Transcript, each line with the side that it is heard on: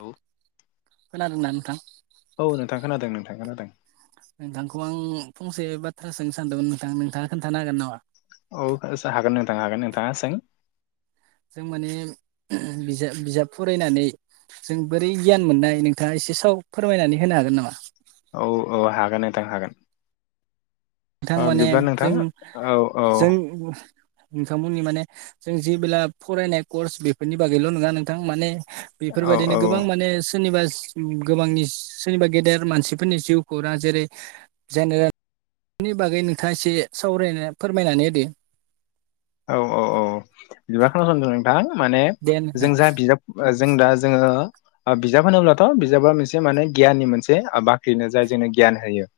left: औ
right: खोनादोंना नोंथां?
left: औ नोंथां खोनादों नोंथां खोनादों।
right: नोंथांखौ आं फंसे बाथ्रा सोंनो सानदोंमोन नोंथां नोंथाङा खोन्थानो हागोन नामा?
left: औ हागोन नोंथां हागोन नोंथाङा सों।
right: जों माने बिजाब बिजाब फरायनानै जों बोरै गियान मोननाय नोंथाङा एसे सेसाव फोरमायनानै होनो हागोन नामा?
left: औ औ हागोन नोंथां हागोन।
right: नोंथां
left: ओ
right: माने
left: बिदिब्ला नोंथां
right: जों
left: औ औ
right: जों नोंथांमोननि माने जों जेबोला फरायनाय कर्स बेफोरनि बागैल' नङा नोंथां माने बेफोरबायदिनो गोबां
left: औ
right: माने सोरनिबा उम गोबांनि सोरनिबा गेदेर मानसिफोरनि जिउ खौरां जेरै जेनेरेल बेनि बागै नोंथाङा एसे सावरायनो फोरमायनानै होदो
left: औ औ औ बिदिबा खोनासंदो नोंथां। माने
right: दे नोंथां
left: जों जा बिजाब जों दा जोङो ओ बिजाब होनोब्लाथ' बिजाबा मोनसे माने गियाननि मोनसे आ बाख्रिनो जाय जोंनो गियान होयो।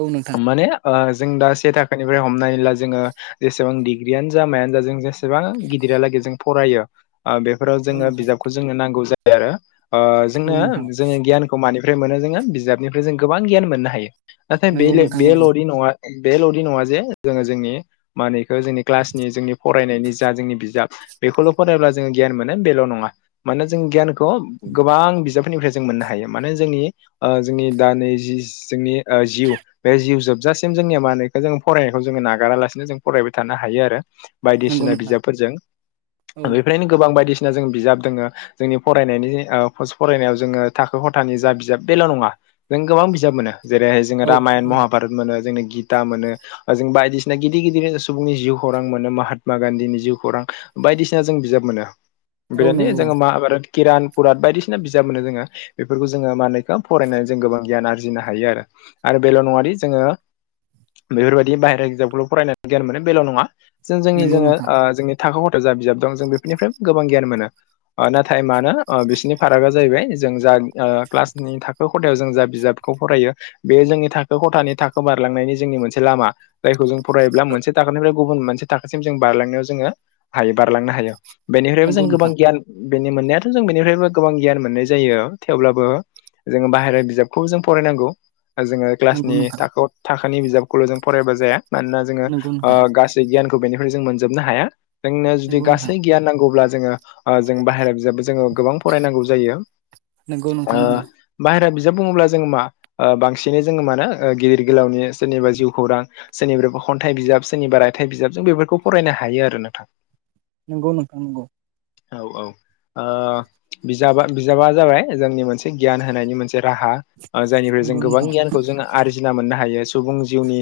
right: औ नोंथां।
left: माने ओ जों दा से थाखोनिफ्राय हमनानै ला जोङो जेसेबां डिग्रियानो जा मायानो जा जों जेस सेबां गिदिरालागै जों फरायो आ बेफोराव
right: औ
left: जोङो
right: नोंथां
left: बिजाबखौ जोंनो नांगौ जायो आरो। ओ
right: औ
left: जोंनो
right: नोंथां
left: जोङो गियानखौ मानिफ्राय मोनो जोङो बिजाबनिफ्राय जों गोबां गियान मोननो हायो। नाथाय बे
right: नंगौ
left: ले
right: नोंथां नंगौ
left: बेल'दि नङा बेल'दि नङा जे जोङो जोंनि मानिखो जों क्लासनि जोंनि फरायनायनि जा जोंनि बिजाब बेखौल' फरायब्ला जोङो गियान मोनो बेल' नङा मानोना जों गियानखौ गोबां बिजाबफोरनिफ्राय जों मोननो हायो माने जोंनि ओ जोंनि दा नै जि जोंनि ओ जिउ बे जिउ जोबजासिम जों माने खौ जों फरायनायखौ जों नागारालासिनो जों फरायबाय थानो हायो आरो
right: नंगौ
left: बायदिसिना
right: नोंथां
left: बिजाबफोरजों
right: औ
left: बेफोरबायदिनो गोबां बायदि सिना जों बिजाब दोङो जोंनि फरायनायनि ओ फस फरायनायाव जोङो थाखो खथानि जा बिजाब बेल' नङा नों गोबां बिजाब मोनो। जेरैहाय जोङो
right: औ
left: रामायन
right: औ
left: महाभारत मोनो जोंनो गिता मोनो जों बायदिसिना गिदिर गिदिर सुबुंनि जिउ खौरां मोनो महात्मा गान्धीनि जिउ खौरां बायदिसिना जों बिजाब मोनो।
right: औ
left: [unintelligible]
right: नंगौ
left: जोङो माहाभारत किरान पुराद बायदिसिना बिजाब मोनो जोङो बेफोरखौ जोङो मानेखौ फरायनानै जों गोबां गियान आरजिनो हायो आरो। आरो बेल' नङादि जोङो बेफोरबायदि बाहेरा बिजाबखौल' फरायनानै गियान मोनो बेल' नङा जों जोंनि
right: नंगौ
left: जोङो
right: नोंथां
left: ओ जोंनि थाखो खथायायाव जा बिजाब दं जों बेफोरनिफ्राय गोबां गियान मोनो। ओ नाथाय मानो ओ बिसनि फारागा जाहैबाय जों जा ओ क्लासनि थाखो खथायाव जों जा बिजाबखौ फरायो बे जोंनि थाखो खथानि थाखो बारलांनायनि जोंनि मोनसे लामा जायखौ जों फरायोब्ला मोनसे थाखोनिफ्राय गुबुन मोनसे थाखोसिम जों बारलांनायाव जोङो हायो बारलांनो हायो बेनिफ्रायबो
right: नंगौ
left: जों गोबां
right: नोंथां
left: गियान बेनि मोननायाथ' जों बेनिफ्रायबो गोबां गियान मोननाय जायो थेवब्लाबो जोङो बाहेरा बिजाबखौ जों फरायनांगौ। जोङो
right: नंगौ
left: क्लासनि
right: नोंथां
left: थाखोआव थाखोनि बिजाबखौल' जों फरायबा जाया मानोना जोङो
right: नंगौ
left: ओ
right: नोंथां
left: गा गियानखौ बेनिफ्राय जों मोनजोबनो हाया जोंनो जुदि
right: नंगौ
left: गासै गियान नांगौब्ला जोङो ओ जों बाहेरायाव बिजाबबो जोङो गोबां फरायनांगौ जायो। ओ
right: नोंथां नंगौ
left: बायहेरा बि दा बुङोब्ला जोङो मा ओ बांसिनै जोङो मानो ओ गिदिर गोलावनि सोरनिबा जिउ खौरां सोरनिब्रायबा खन्थाइ बिजाब सोरनिबा रायथाइ बिजाब जों बेफोरखौ फरायनो हायो आरो नोंथां।
right: नोंगौ नोंथां नोंगौ।
left: औ औ ओ बिजाबा बिजाबा जाबाय जोंनि मोनसे गियान होनायनि मोनसे राहा। आ जायनिफ्राय जों
right: नंगौ
left: गोबां
right: नोंथां
left: गियानखौ जों आरजिना मोननो हायो। सुबुं जिउनि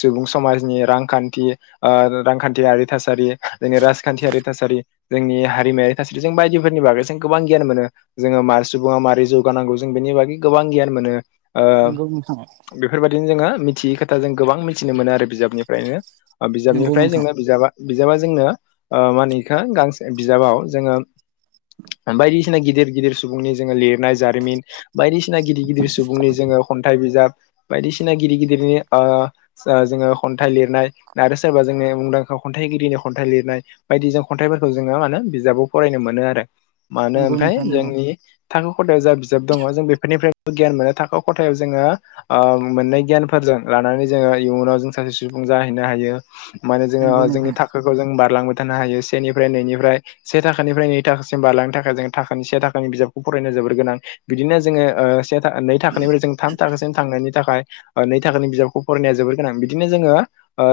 left: सुबुं समाजनि रांखान्थि ओ रांखान्थियारि थासारि जोंनि राजखान्थियारि थासारि जोंनि हारिमायारि थासारि जों बायदिफोरनि बागै जों गोबां गियान मोनो जोङो मार सुबुङा मारैगानांगौ जों बेनि बागै गोबां गियान मोनो। ओ
right: नंगौ नंगौ नोंथां
left: बेफोरबायदिनो जोङो मिथियै खोथा जों गोबां मिथिनो मोनो आरो बिजाबनिफ्रायनो।
right: नंगौ
left: बिजाबनिफ्राय
right: नोंथां
left: जोङो बिजाबा बिजाबा जोंनो मा होनो बिखौ गांसे बिजाबाव जोङो बायदिसिना गिदिर गिदिर सुबुंनि जोङो लिरनाय जारिमिन बायदिसिना गिदिर गिदिर सुबुंनि जोङो खन्थाइ बिजाब बायदिसिना गिदिर गिदिरनि ओ जोङो खन्थाइ लिरनाय आरो सोरबा जोंनि मुंदांखा खन्थाइगिरिनि खन्थाइ लिरनाय बायदिजों खन्थाइफोरखौ जोङो मा होनो बिजाबाव फरायनो मो नो आरो मानो
right: नंगौ
left: ओमफ्राय
right: नोंथां
left: जोंनि थाखो खथायायाव जा बिजाब दङ जों बेफोरनि गियान मोननो थाखो खथायाव जोङो ओ मोनै गियानफोरजों लानानै जोङो इयुनाव जों सासे सुबुं जाहै नो हायो माने जोङो जोंनि थाखोखौ बा रलांबाय थानो हायो सेनिफ्राय नैनिफ्राय से थाखानिफ्राय नै थाखासिम बारलांनो थाखाय जों थाखानि से थाखानि बिजाबखौ फरायनो जोबोर गोनां बिदिनो जोङो से नै थाखोनिफ्राय जों थाम थाखोसिम थांनायनि थाखाय नै थाखोनि बिजाबखौ फरायनाया जोबोर गोनां बिदिनो जोङो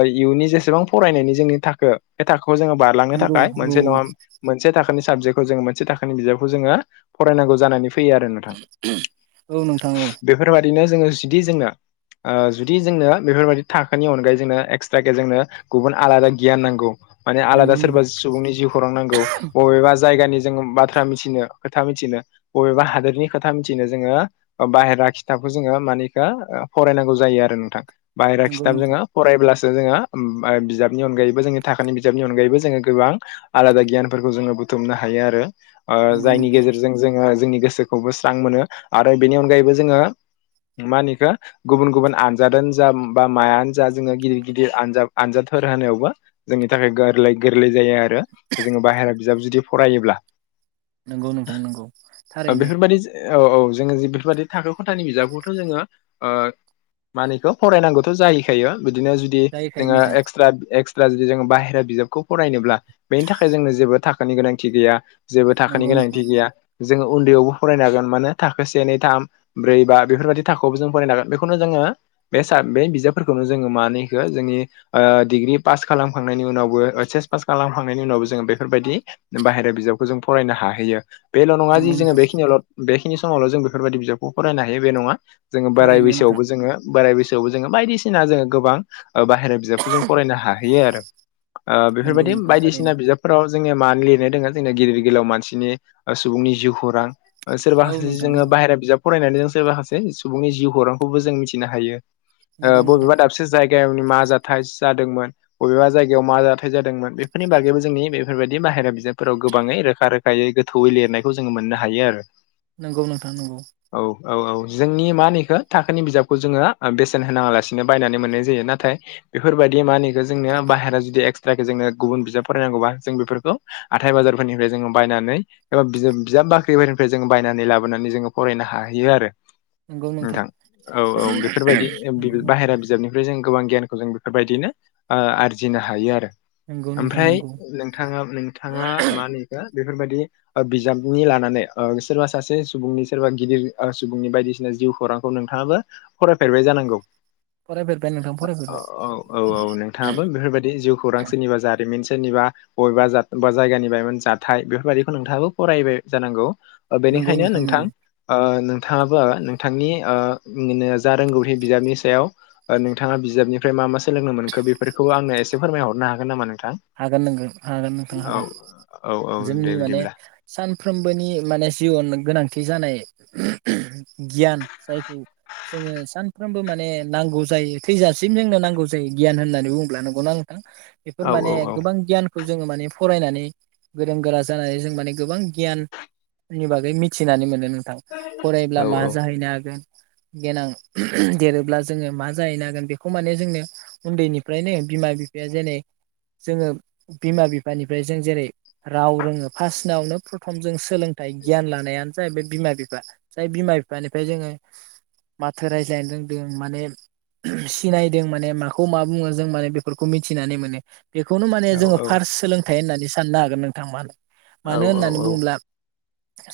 left: इयुननि जेसेबां फरायनायनि जोंनि थाखो बे थाखो खौ जोङो बारलांनो
right: नंगौ नोंथां नंगौ नोंथां नंगौ
left: थाखाय
right: औ
left: मोनसे नङा मोनसे थाखोनि साबजेकखौ जोङो मोनसे थाखोनि बिजाबखौ जोङो फरायनांगौ जानानै फैयो आरो नोंथां।
right: औ नोंथां औ
left: बेफोरबाय दिनो जोङो जुदि जोंनो ओ जुदि जोंनो बेफोरबायदि थाखोनि अनगायै जोंनो एक्सट्राके जोंनो गुबुन आलादा गियान नांगौ माने
right: नंगौ
left: आलादा सोरबा
right: नोंथां
left: सुबुंनि जिउ खौरां नांगौ बबेबा जायगानि जोङो बाथ्रा मिथिनो खोथा मिथिनो बबेबा हादोरनि खोथा मिथिनो जोङो बायेरा खिताबखौ जोङो मानि बेखौ फरायनांगौ जायो आरो नोंथां बायहेरा
right: नंगौ
left: खिथाब
right: नोंथां
left: जोङो फरायब्ला सो जोङो बिजाबनि अनगायैबो जोंनि थाखानि बिजाबनि अनगायैबो जोङो गोबां आलाद गियानफोरखौ जोङो बुं थुमनो हायो आरो ओ
right: नंगौ
left: जायनि
right: नोंथां
left: गेजेरजों जोङो जोंनि गोसो खौबो स्रां मोनो आरो बेनि अनगायैबो जोङो मा होनो इखो गुबुन गुबुन आनजादानो जा बा मायानो जा जोङो गिदिर गिदिर आनजाद आनजादफोर होनायावबो जोंनि थाखाय गोरलै गोरलै जायो जोङो बाहेरा बिजाब जुदि फरायोब्ला
right: नंगौ नोंथां नंगौ थारैनो
left: बेफोरबायदि औ औ जोङोे बेफोरबायदि थाखो खथानि बिजाबखौथ' जोङो मानो इखौ फरायनांगौथ' जाहैखायो बिदिनो जुदि
right: जाहैखायो
left: जोङो
right: नोंथां
left: एक्सट्रा जुदि जोङो बाहेरा बिजाबखौ फरायनोब्ला बेनि थाखाय जोंनो जेबो थाखानि गोनांथि गैया जेबो थाखोनि
right: नंगौ
left: गोनांथि
right: नोंथां
left: गैया जोङो उन्दैयावबो फरायनो हागोन मानो थाखो से नै थाम ब्रै बा बेफोरबायाददि थाखोआवबो जों फरायनो हागोन बेखौनो जोङो बे बे बिजाबफोरखौनो जोङो मानो जोंनि डिग्रि पास खालामखांनायनि उनावबो ओइस एस पास खालामखांनायनि उनावबो जोङो बेफोरबायदि बाहेरा बिजाबखौ जों फरायनो हाहैयो बेल' नङा जि
right: नंगौ
left: जोङो
right: नोंथां
left: बेखिनियावल' बेखिनि समावल' जों बेफोरबायदि बिजाबखौ फरायनो हायो बे नङा जोङो बोराय
right: थारैनो नोंथां
left: बैसोआवबो जोङो बोराय बैसोआवबो जोङो बायदिसिना जोङो गोबां ओ बाहेरा बिजाबखौ जों फरायनो हाहैयो आरो
right: नंगौ
left: बेफोरबायदि
right: नोंथां थारैनो
left: बायदिसिना बिजाबफोराव जोंनिया मानो लिरनाय दोङो जोंनिया गिदिर गोलाव मानसिनि सुबुंनि जिउ खौरां
right: औ
left: सोरबा सासे
right: नोंथां औ
left: जोङो बाहेरा बिजाब फरायनानै जों सोरबा सासे सुबुंनि जिउ खौरांखौबो जों मिथिनो हायो ओ
right: नंगौ नोंथां
left: बबेबा दाबसे जायगानि मा जाथाय जादोंमोन बबेबा जायगायाव मा जाथाय जादोंमोन बेफोरनि बागैबो जोंनि बेफोरबायदि बाहेरा बिजाबफोराव गोबाङै रोखा रोखायै गोथौयै लिरनायखौ जोङो मोननो हायो आरो
right: नंगौ नोंथां नंगौ
left: औ औ औ जोंनि मानो इखौ थाखोनि बिजाबखौ जोङो बेसेन होनाङा लासिनो बायनानै मोननाय जायो नाथाय बेफोरबायदि मा होनो जोंनो बाहेरा जुदि एक्सट्रा जोंनो गुबुन बिजाब फरायनांगौबा जों बेफोर हाथाय बाजारफोरनिफ्राय जोङो बायनानै एबा बिजाब बाख्रिफोरनिफ्राय जों बायनानै लाबोनानै जों फराय रायनो हाहैयो आरो नोंथां औ औ
right: नंगौ
left: बेफोरबायदि
right: नोंथां
left: बाहेरा बिजाबनि जों गोबां गियानखौ जों बेफोरबायदिनो आरजिनो हायो आरो।
right: नंगौ नोंथां
left: ओमफ्राय
right: नंगौ
left: नोंथाङा नोंथाङा मा नैखौ बेफोरबायदि बिजाबनि लानानै सोरबा सासे सुबुंनि सोरबा गिदिर सुबुंनि बायदिसिना जिउ खौरांखौ नोंथाङाबो फरायफेरबाय जानांगौ।
right: फरायफेरबाय नोंथां फरायफेरबाय
left: औ औ औ नोंथाङाबो बेफोरबायदि जिउ खौरां सोरनिबा जारिमिन सोरनिबा बबेबा बा जायगानि जाथाय बेफोरबायदिखौ नोंथाङाबो फरायबाय जानांगौ
right: नंगौ
left: बेनिखायनो नोंथां
right: नंगौ
left: नोंथाङाबो नोंथांनि जा रोंगौथि बिजाबनि सायाव नोंथाङा बिजाबनिफ्राय मा मा सोलोंनो मोनखो बेफोरखौ आंनो एसे फोरमायहरनो हागोन नामा नों
right: हागोन नोंगोन हागोन नोंथां हागोन
left: औ औ दे
right: जोंनि माने
left: बिदिब्ला
right: सान सानफ्रोमबोनि माने जिउआव गोनांथि जानाय गियान जायखौ जोङो सानफ्रोमबो माने नांगौ जायो थैजासिम जोंनो नांगौ जायो गियान होननानै बुङोब्ला नंगौ ना नोंथां। बेफोर
left: औ औ
right: माने
left: औ
right: गोबां गियानखौ जोङो माने फरायनानै गोरों गोरा जानानै जों माने गोबां गियान आनि बागै मिथिनानै मोनो नोंथां
left: औ
right: फरायब्ला मा जाहैनो हागोन। देनां देरोब्ला जोङो मा जाहैनो हागोन बेखौ माने जोंनो उन्दैनिफ्रायनो बिमा बिफाया जेन जोङो बिमा बिफानिफ्राय जों जेरै राव रोङो फार्स्नावनो प्रथम जों सोलोंथाइ गियान लानायानो जाहै बे बिमा बिफा जाय बिमा बिफानिफ्राय जोङो माथो रायज्लायनो रोंदों माने सिनायदों माने माखौ मा बुङो जों माने बेफोरखौ मिथिनानै माने बेखौनो माने
left: औ
right: जोङो
left: औ
right: फार्स्ट सोलोंथाइ होननानै साननो हागोन नोंथांमोना मानो
left: औ
right: होननानै बुङोब्ला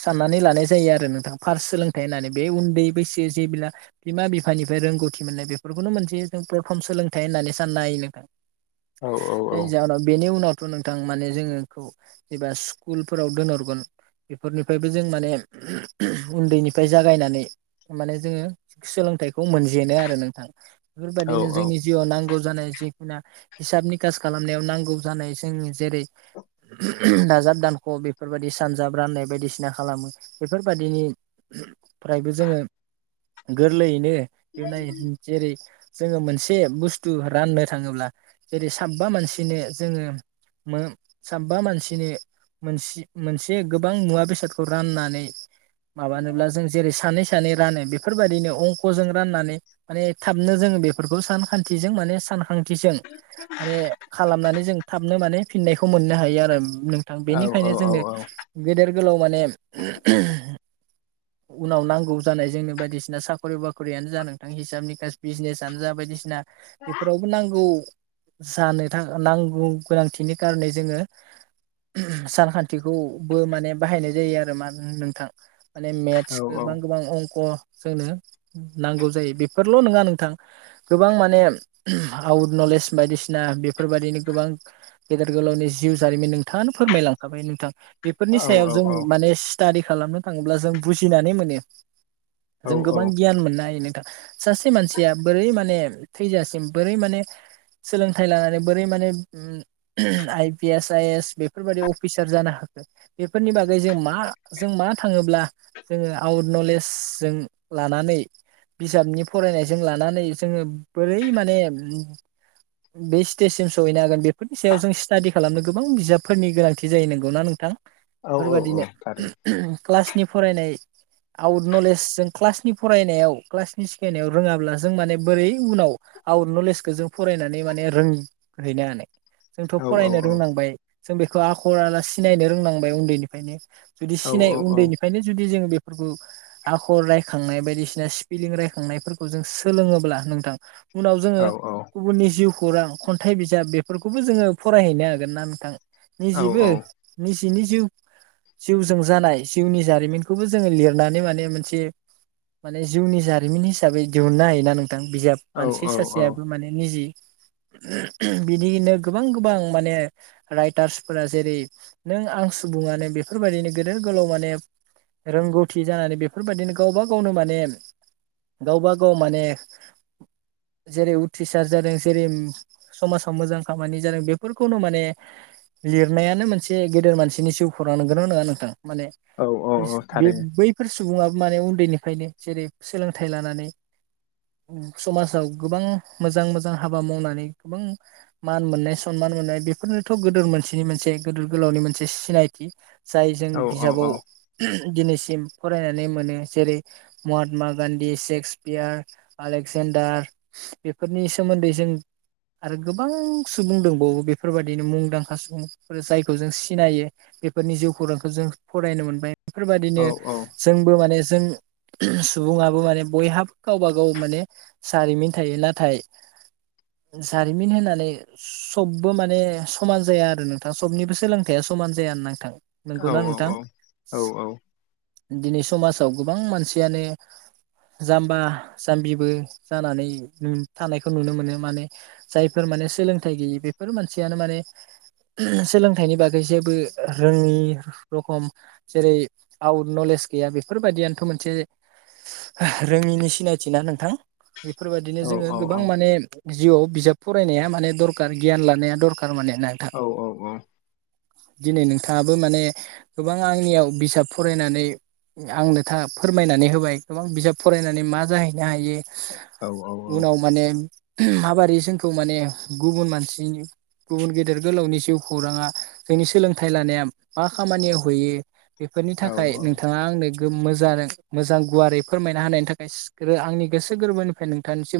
right: साननानै लानाय जायो आरो नोंथां फार्स्ट सोलोंथाइ होननानै बे उन्दै बैसो जे बिला बिमा बिफानि निफ्राय रोंगौथि मोननाय बेफोरखौनो मोनसे जों प्लटफर्म सोलोंथाइ होननानै साननाय हायो नोंथां।
left: औ औ
right: जायनि जाहोनाव बेनि उनावथ' नोंथां माने जोङोखौ जेबा स्कुलफोराव दोनहरगोन बेफोरनिफ्रायबो जों माने उनदैनिफ्राय जागायनानै माने सोलों थाइखौ मोनजेनो आरो नोंथां
left: औ
right: बेफोरबायदिनो
left: औ
right: जोंनि जिउयाव नांगौ जानाय जिखुना हिसाबनि खास खालामनायाव नांगौ जानाय जों जेरै दाजाब दानख' बेफोरबायाददि सानजाब राननाय बायदिसिना खालामो बेफोर बायदिनि फ्रायबो जोङो गोरलैयैनो जेरै जोङो मोनसे बुसथु राननो थाङोब्ला जेरै साबा मानसिनो जोङो साबा मानसिनो मोनसे मोनसे गोबां मुवा बेसादखौ राननानै माबानोब्ला जों जेरै सानै सानै नै रानो बेफोरबायाददिनो अंकजों राननानै माने थाबनो जोङो बेफोरखौ सानखानथिजों माने सानखां थिजों खालामनानै जों थाबनो माने फिननायखौ मोननो हायो आरो। नोंथां बेनिखायनो जोंनो
left: औ
right: गेदेर गोलाव माने उनाव नांगौ जानाय जोंनो बायदिसिना साखरि बाखरियानो जा नोंथां हिसाबनि बिजनेसानो जा बायदिसिना बेफोरावबो नांगौ जानो थाखाय नांगौ गोनांथिनि खार'नै जोङो सानखानथिखौबो माने बाहायनाय जायो आरो मा नोंथां? माने
left: औ
right: मेथ्सखौ गोबां गोबां अंक जोंनो नांगौ जायो बेफोरल' नङा नोंथां गोबां माने आउट नलेज बायदिसिना बेफोरबायदिनो गोबां गेदेर गोलावनि जिउ जारिमिन नोंथाङानो फोरमायलांखाबाय नोंथां।
left: औ
right: बेफोरनि सायाव जों माने स्टाडि खालामनो थाङोब्ला जों बुजिनानै मोनो।
left: औ
right: जों गोबां गियान मोननो हायो नों थां सासे मानसिया बोरै माने थैजासिम बोरै माने सोलोंथाइ लानानै बोरै माने I P S I S बेफोरबायाददि अफिसार जानो हाखो बेफोरनि बागै जों मा जों मा थाङोब्ला जोङो आउट नलेज जों ला नानै बिजाबनि फरायनायजों लानानै जोङो बोरै माने बे स्टेजसिम सहैनो हागोन बेफोरनि सायाव जों स्टाडि खालामनो गोबां बिजाबफोरनि गोनांथि जायो नांगौना नोंथां?
left: औ औ
right: बेफोरबादिनो
left: थारै
right: क्लासनि फरायनाय आउट नलेज जों क्लासनि फरायनायाव क्लासनि सिखायनायाव रोङाब्ला जों माने बोरै उनाव आउट नलेजखौ जों फरायनानै नै माने रोंहैनो हानाय जोंथ'
left: औ औ
right: फरायनो रोंनांबाय जों बेखौ आखरराला सिनायनो रोंलांबाय उनदैनिफ्रायनो जुदि
left: औ
right: सिनाय उनदैनिफ्रायनो जुदि जोङो बेफोरखौ आखर रायखांनाय बायदिसिना स्पिलिं रायखांनायफोरखौ जों सोलोङोब्ला नोंथां उनाव जोङो
left: औ औ
right: गुबुननि जिउ खौरां खनथाइ बिजाब बेफोरखौबो जोङो फरायहैनो हागोन ना नोंथां
left: औ
right: निजिबो निज नि जिउ जिउजों जानाय जिउनि जारिमिनखौबो जोङो लिरनानै माने मोनसे माने जिउनि जारिमिन हिसाबै दिहुननो हायोना नोंथां बिजाब
left: औ
right: मानसि सासेयाबो माने निजि [inaudible] बिदिनो गोबां गोबां माने राइटार्सफोरा जेरै नों आं सुब बुङानो बेफोरबायदिनो गेदेर गोलाव माने रोंगौथि जानानै बेफोरबायदिनो गावबा गावनो माने गावबागाव माने जेरै उथ्रिसार जादों जेरै समाजाव मोजां खामानि जादों बेफोरखौनो माने लिरनायानो मोनसे गेदेर मानसिनि जिउखौरां नंगौना नङा नोंथां माने
left: औ औ
right: बे
left: थारैनो
right: बैफोर सुबुङा माने उनदैनिफ्रायनो जेरै सोलोंथाइ लानानै समाजाव गोबां मोजां मोजां हाबा मावनानै गोबां मान मोननाय सनमान मोननाय बेफोरनोथ' गोदोर मोनसेनि मोनसे गोदोर गोलावनि मोनसे सिनायथि जाय जों
left: औ औ
right: बिजाबाव दिनैसिम फरायनानै मोनो जेरै महात्मा गान्धी सेक्सपियार आलेक्जेनड डार बेफोरनि सोमोन्दै जों आरो गोबां सुबुं दंबावो बेफोरबादिनो मुंदांखा सुबुंफोर जायखौ जों सिनायो बेफोरनि जिउ खौरांखौ जों फरायनो मोनबाय बेफोरबायादिनो जोंबो माने जों सुबुङाबो माने बयहाबो गावबा गाव माने जारिमिन थायो नाथाय [inaudible] जारिमिन होननानै सबबो माने समान जाया आरो नोंथां सबनिबो सोलोंथाया समाज जाया नोंथां नोंगौना
left: औ
right: नोंथां दिनै समाजाव गोबां मानसियानो जाम्बा जाम्बिबो जानानै थानायखौ नुनो मोनो माने जायफोर माने सोलोंथाइ गैयि बेफोर मानसियानो माने सोलोंथाइनि बागै जेबो रोङि रखम जेरै आउट नलेज गैया बेफोरबादियानोथ' मोनसे रोङिनि सिनायथि ना नोंथां
left: औ
right: बेफोरबादिनो जोङो गोबां
left: औ
right: माने जिउआव बिजाब फरायनाया माने दरखार गियान लानाया दरखार थारमानि नोंथां
left: औ
right: दिनै नोंथाङाबो माने गोबां आंनियाव बिजाब फरायनानै आंनो था फोरमायनानै होबाय गोबां बिजाब फरायनानै मा जाहैनो हायो
left: औ औ औ
right: उनाव माने माबोरै जोंखौ माने गुबुन मानसिनि गुबुन गेदेर गोलावनि जिउ खौराङा जोंनि सोलोंथाइ लानाया मा खामानियाव हैयो बेफोरनि
left: औ
right: थाखाय
left: औ
right: नोंथाङा आंनो मोजां गुवारै फोरमायना होनायनि थाखाय आंनि गोसो गोरबोनिफ्राय नोंथांनिसिम